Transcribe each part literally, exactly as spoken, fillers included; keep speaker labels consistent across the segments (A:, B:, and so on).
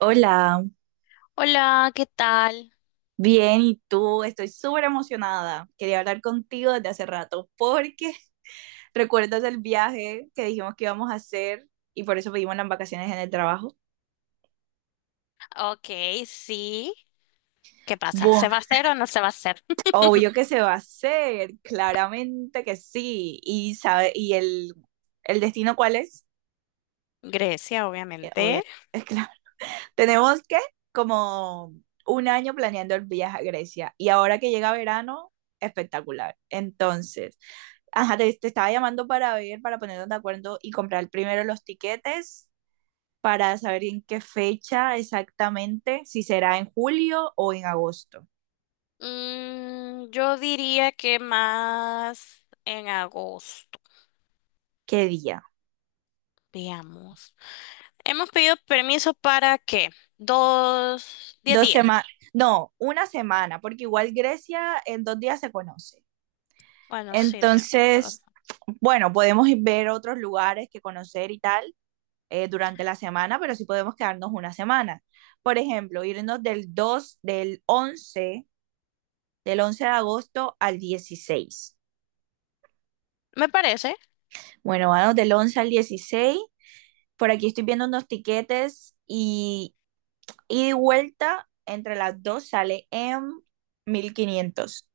A: Hola,
B: Hola, ¿qué tal?
A: bien, ¿y tú? Estoy súper emocionada. Quería hablar contigo desde hace rato porque recuerdas el viaje que dijimos que íbamos a hacer y por eso pedimos las vacaciones en el trabajo.
B: Ok, sí. ¿Qué pasa? ¿Se
A: Bueno,
B: va a hacer o no se va a hacer?
A: obvio que se va a hacer, claramente que sí. ¿Y sabe, y el, el destino cuál es?
B: Grecia,
A: Eh, Obvio.
B: obviamente.
A: Tenemos que, como, un año planeando el viaje a Grecia, y ahora que llega verano, espectacular. Entonces, ajá, te, te estaba llamando para ver, para ponernos de acuerdo y comprar primero los tiquetes para saber en qué fecha exactamente, si será en julio o en agosto.
B: Mm, yo diría que más en agosto,
A: ¿Qué día?
B: veamos. Hemos pedido permiso para ¿qué? Dos, diez
A: Dos
B: días.
A: semanas, no, una semana, porque igual Grecia en dos días se conoce.
B: Bueno, sí, de-
A: Entonces, bueno, podemos ir ver otros lugares que conocer y tal, eh, durante la semana, pero sí podemos quedarnos una semana. Por ejemplo, irnos del dos del once del once de agosto al dieciséis.
B: me parece,
A: Bueno, vamos del once al dieciséis. Por aquí estoy viendo unos tiquetes y, y de vuelta entre las dos sale en mil quinientos.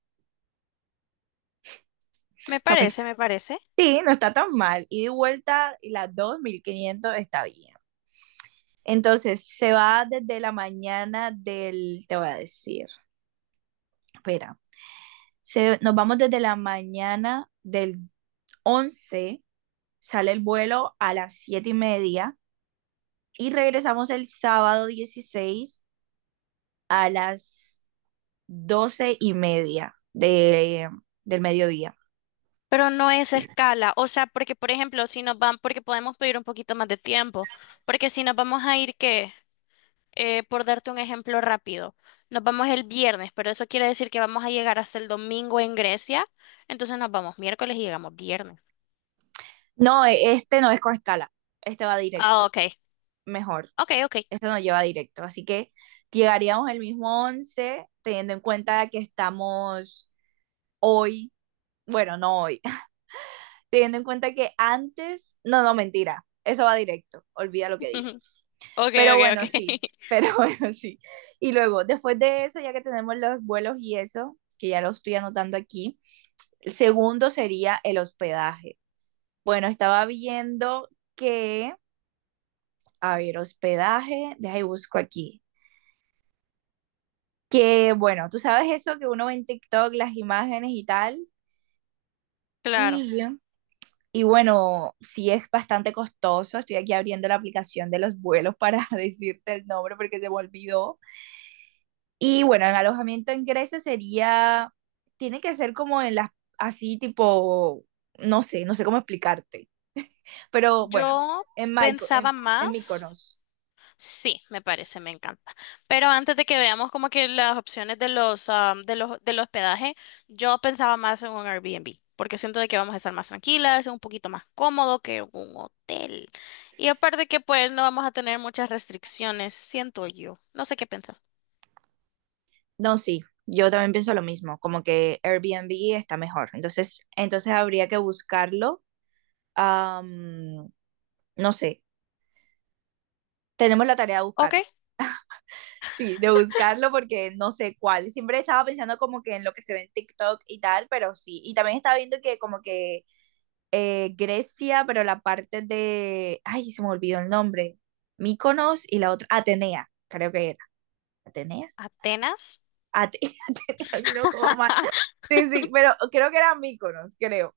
B: me parece, me parece.
A: Sí, no está tan mal. Y de vuelta y las dos, mil quinientos está bien. Entonces, se va desde la mañana del, te voy a decir, espera, Se, nos vamos desde la mañana del once, sale el vuelo a las siete y media, y regresamos el sábado dieciséis a las doce y media de, del mediodía.
B: Pero no es escala, o sea, porque por ejemplo, si nos van, porque podemos pedir un poquito más de tiempo, porque si nos vamos a ir, ¿qué? Eh, por darte un ejemplo rápido, nos vamos el viernes, pero eso quiere decir que vamos a llegar hasta el domingo en Grecia, entonces nos vamos miércoles y llegamos viernes.
A: No, e- este no es con escala, este va directo,
B: Ah, ok.
A: mejor,
B: Ok, ok.
A: este nos lleva directo, así que llegaríamos el mismo once, teniendo en cuenta que estamos hoy, bueno, no hoy, teniendo en cuenta que antes, no, no, mentira, eso va directo, olvida lo que dije.
B: Ok,
A: Pero
B: ok, ok.
A: bueno, sí, pero bueno, sí. Y luego, después de eso, ya que tenemos los vuelos y eso, que ya lo estoy anotando aquí, el segundo sería el hospedaje. Bueno, estaba viendo que, a ver, hospedaje, deja y busco aquí. Que bueno, tú sabes eso que uno ve en TikTok, las imágenes y tal.
B: Claro.
A: Y Y bueno, sí, es bastante costoso. Estoy aquí abriendo la aplicación de los vuelos para decirte el nombre porque se me olvidó. Y bueno, en alojamiento en Grecia sería, tiene que ser como en las, así tipo, no sé, no sé cómo explicarte. Pero bueno,
B: Yo
A: en, Myko-
B: pensaba
A: en, en
B: más.
A: Mykonos.
B: Sí, me parece, me encanta. Pero antes de que veamos como que las opciones de los, ah, de los, del hospedaje, yo pensaba más en un Airbnb, porque siento de que vamos a estar más tranquilas, un poquito más cómodo que un hotel. Y aparte que pues no vamos a tener muchas restricciones, siento yo. No sé qué pensás.
A: No, sí, yo también pienso lo mismo, como que Airbnb está mejor. Entonces, entonces habría que buscarlo. am, no sé, tenemos la tarea de
B: Ok,
A: buscarlo. Sí, de buscarlo porque no sé cuál. Siempre estaba pensando como que en lo que se ve en TikTok y tal, pero sí. Y también estaba viendo que como que eh, Grecia, pero la parte de... Ay, se me olvidó el nombre. Míconos y la otra... Atenea, creo que era. Atenea.
B: Atenas.
A: Ate- Ay, no, todo mal. Sí, sí, pero creo que era Míconos, creo.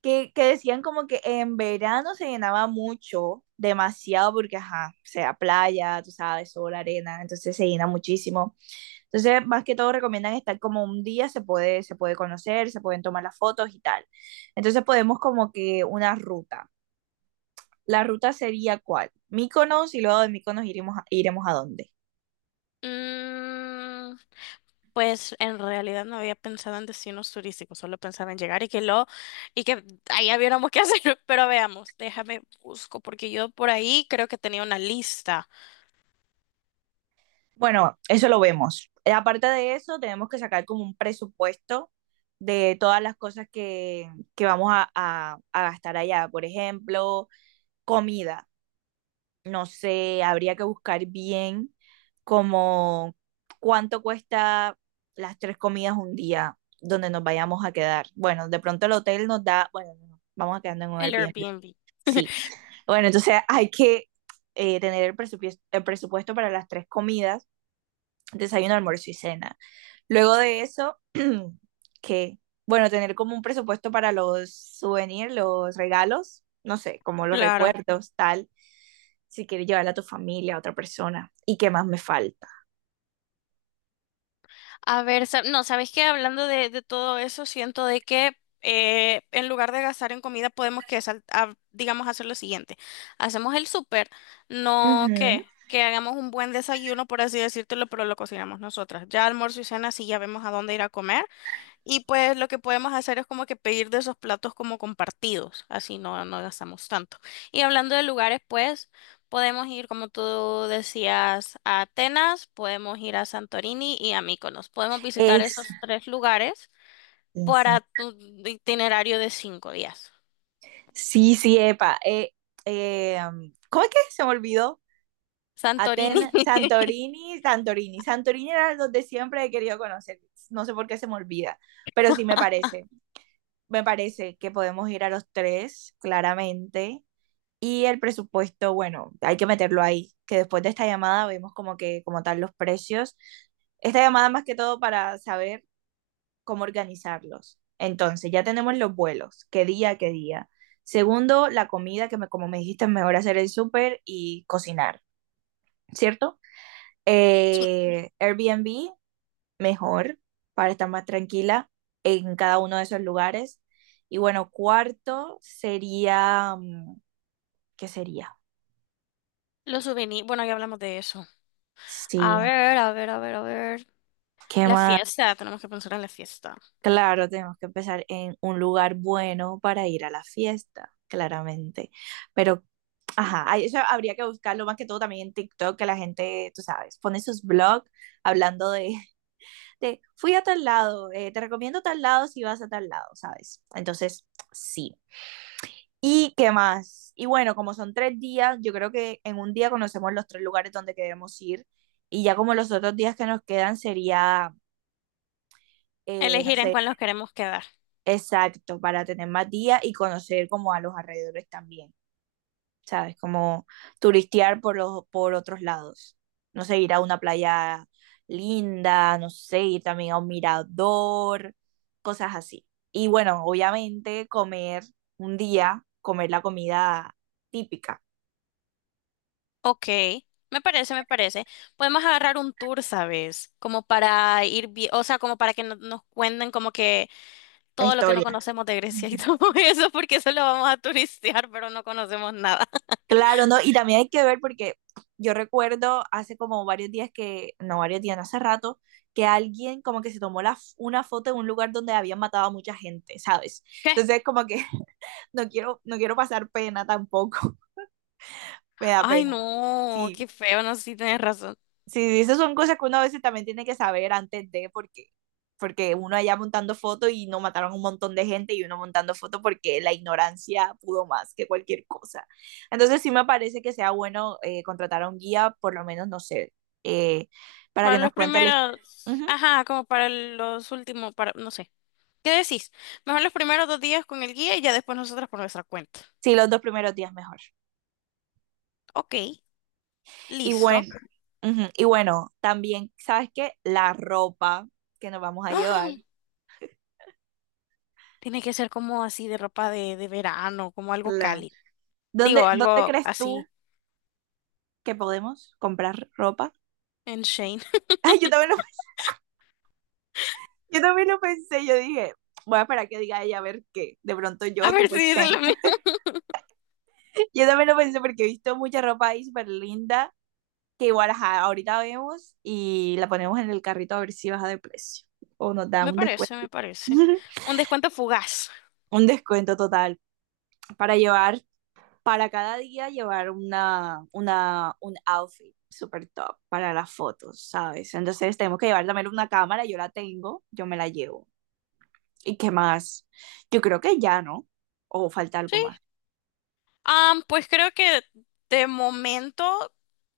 A: Que, que decían como que en verano se llenaba mucho, demasiado, porque, ajá, o sea, playa, tú sabes, sol, arena, entonces se llena muchísimo. Entonces, más que todo recomiendan estar como un día, se puede, se puede conocer, se pueden tomar las fotos y tal. Entonces podemos como que una ruta. ¿La ruta sería cuál? Mykonos, y luego de Mykonos iremos, a- iremos a dónde.
B: Mm, Pues en realidad no había pensado en destinos turísticos, solo pensaba en llegar y que lo y que allá viéramos qué hacer, pero veamos, déjame busco porque yo por ahí creo que tenía una lista,
A: Bueno, eso lo vemos. Eh, Aparte de eso, tenemos que sacar como un presupuesto de todas las cosas que, que vamos a, a- a gastar allá. Por ejemplo, comida. No sé, habría que buscar bien como cuánto cuesta las tres comidas un día donde nos vayamos a quedar. Bueno, de pronto el hotel nos da, bueno, no, vamos a quedarnos en un
B: el
A: Airbnb.
B: Airbnb.
A: Sí. Bueno, entonces hay que eh, tener el presupuesto, el presupuesto para las tres comidas, desayuno, almuerzo y cena. Luego de eso, que, bueno, tener como un presupuesto para los souvenirs, los regalos, no sé, como los
B: Claro.
A: recuerdos, tal, si quieres llevarla a tu familia, a otra persona, y qué más me falta.
B: A ver, sa- no, ¿sabes qué? Hablando de, de todo eso, siento de que eh, en lugar de gastar en comida podemos que sal- a- digamos hacer lo siguiente. Hacemos el súper, no
A: Ujú.
B: que que hagamos un buen desayuno, por así decírtelo, pero lo cocinamos nosotras. Ya almuerzo y cena, sí, ya vemos a dónde ir a comer. Y pues lo que podemos hacer es como que pedir de esos platos como compartidos, así no, no gastamos tanto. Y hablando de lugares, pues podemos ir, como tú decías, a Atenas, podemos ir a Santorini y a Mykonos. Podemos visitar
A: Es,
B: esos tres lugares
A: sí, sí,
B: para tu itinerario de cinco días.
A: sí, sí, epa, eh, eh, um, ¿cómo es que se me olvidó?
B: Santorini.
A: Atenas, Santorini, Santorini, Santorini era donde siempre he querido conocer, no sé por qué se me olvida, pero sí me parece, me parece que podemos ir a los tres, claramente. Y el presupuesto, bueno, hay que meterlo ahí, que después de esta llamada vemos como que, como tal, los precios. Esta llamada más que todo para saber cómo organizarlos. Entonces, ya tenemos los vuelos, qué día, qué día. Segundo, la comida, que me, como me dijiste, es mejor hacer el súper y cocinar, ¿cierto? Eh, Airbnb, mejor, para estar más tranquila en cada uno de esos lugares. Y bueno, cuarto sería, mm, ¿qué sería?
B: Los souvenirs, bueno, ya hablamos de eso. A
A: Sí,
B: ver, a ver, a ver, a ver.
A: ¿qué
B: La
A: más?
B: fiesta, tenemos que pensar en la fiesta.
A: Claro, tenemos que empezar en un lugar bueno para ir a la fiesta, claramente. Pero, ajá, ahí eso habría que buscarlo más que todo también en TikTok, que la gente, tú sabes, pone sus blogs hablando de, de fui a tal lado, eh, te recomiendo tal lado si vas a tal lado, ¿sabes? Entonces, sí. ¿Y qué más? Y bueno, como son tres días, yo creo que en un día conocemos los tres lugares donde queremos ir, y ya como los otros días que nos quedan sería, eh, no
B: Elegir en
A: sé.
B: cuál nos queremos quedar.
A: Exacto, para tener más días y conocer como a los alrededores también, ¿sabes? Como turistear por los, por otros lados. No sé, ir a una playa linda, no sé, ir también a un mirador, cosas así. Y bueno, obviamente comer un día, comer la comida típica,
B: Ok, me parece, me parece. Podemos agarrar un tour, ¿sabes? Como para ir, vi- o sea, como para que no- nos cuenten como que
A: la
B: todo lo que no
A: historia.
B: conocemos de Grecia y todo eso, porque solo vamos a turistear, pero no conocemos nada.
A: Claro, ¿no? Y también hay que ver porque yo recuerdo hace como varios días que, no varios días, no, hace rato, que alguien como que se tomó la, f- una foto en un lugar donde habían matado a mucha gente, ¿sabes?
B: ¿Qué?
A: Entonces como que no quiero, no quiero pasar pena tampoco, me da
B: Ay,
A: pena.
B: no, qué
A: Sí,
B: feo, no sé si tienes razón.
A: sí, esas son cosas que uno a veces también tiene que saber antes de, porque, porque uno allá montando fotos y no, mataron un montón de gente y uno montando fotos porque la ignorancia pudo más que cualquier cosa. Entonces sí me parece que sea bueno, eh, contratar a un guía, por lo menos, no sé, eh, para
B: Para
A: que nos
B: los
A: cuente la his-
B: primeros, ajá, como para los últimos, para, no sé. ¿Qué decís? Mejor los primeros dos días con el guía y ya después nosotras por nuestra cuenta.
A: Sí, los dos primeros días mejor.
B: Ok,
A: Y
B: listo.
A: bueno, ujú. Y bueno, también, ¿sabes qué? La ropa que nos vamos a llevar.
B: Tiene que ser como así de ropa de, de verano, como algo
A: Claro.
B: cálido. Digo,
A: ¿Dónde, dónde
B: algo
A: crees tú
B: así
A: que podemos comprar ropa?
B: en Shane.
A: Ay, yo también lo Yo también lo pensé, yo dije, voy a esperar que diga ella a ver qué. De pronto
B: A
A: yo,
B: ver
A: tipo
B: si dicen lo
A: Shane.
B: mismo.
A: Yo también lo pensé porque he visto mucha ropa ahí súper linda que igual, ajá, ahorita vemos y la ponemos en el carrito a ver si baja de precio o nos da
B: Me
A: un descuento.
B: parece, me parece. Un descuento fugaz.
A: Un descuento total para llevar, para cada día llevar una, una, un outfit super top para las fotos, ¿sabes? Entonces tenemos que llevar también una cámara, yo la tengo, yo me la llevo. ¿Y qué más? Yo creo que ya, ¿no? O falta algo
B: Sí.
A: más.
B: Ah, pues creo que de momento,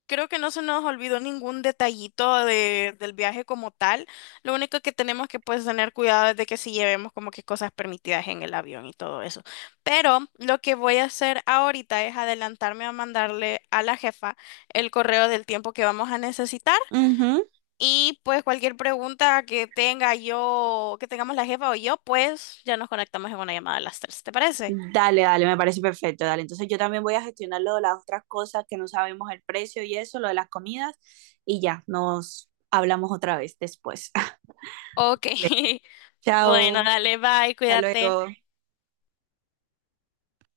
B: creo que no se nos olvidó ningún detallito de- del viaje como tal. Lo único que tenemos que pues tener cuidado es de que si llevemos como que cosas permitidas en el avión y todo eso. Pero lo que voy a hacer ahorita es adelantarme a mandarle a la jefa el correo del tiempo que vamos a necesitar
A: Ujú.
B: y pues cualquier pregunta que tenga yo, que tengamos la jefa o yo, pues ya nos conectamos en una llamada a las tres. ¿Te parece?
A: Dale, dale, me parece perfecto. Dale, entonces yo también voy a gestionar lo de las otras cosas que no sabemos el precio y eso, lo de las comidas, y ya, nos hablamos otra vez después.
B: Ok.
A: Dale.
B: Bueno,
A: Chao,
B: dale, bye,
A: hasta
B: cuídate.
A: luego.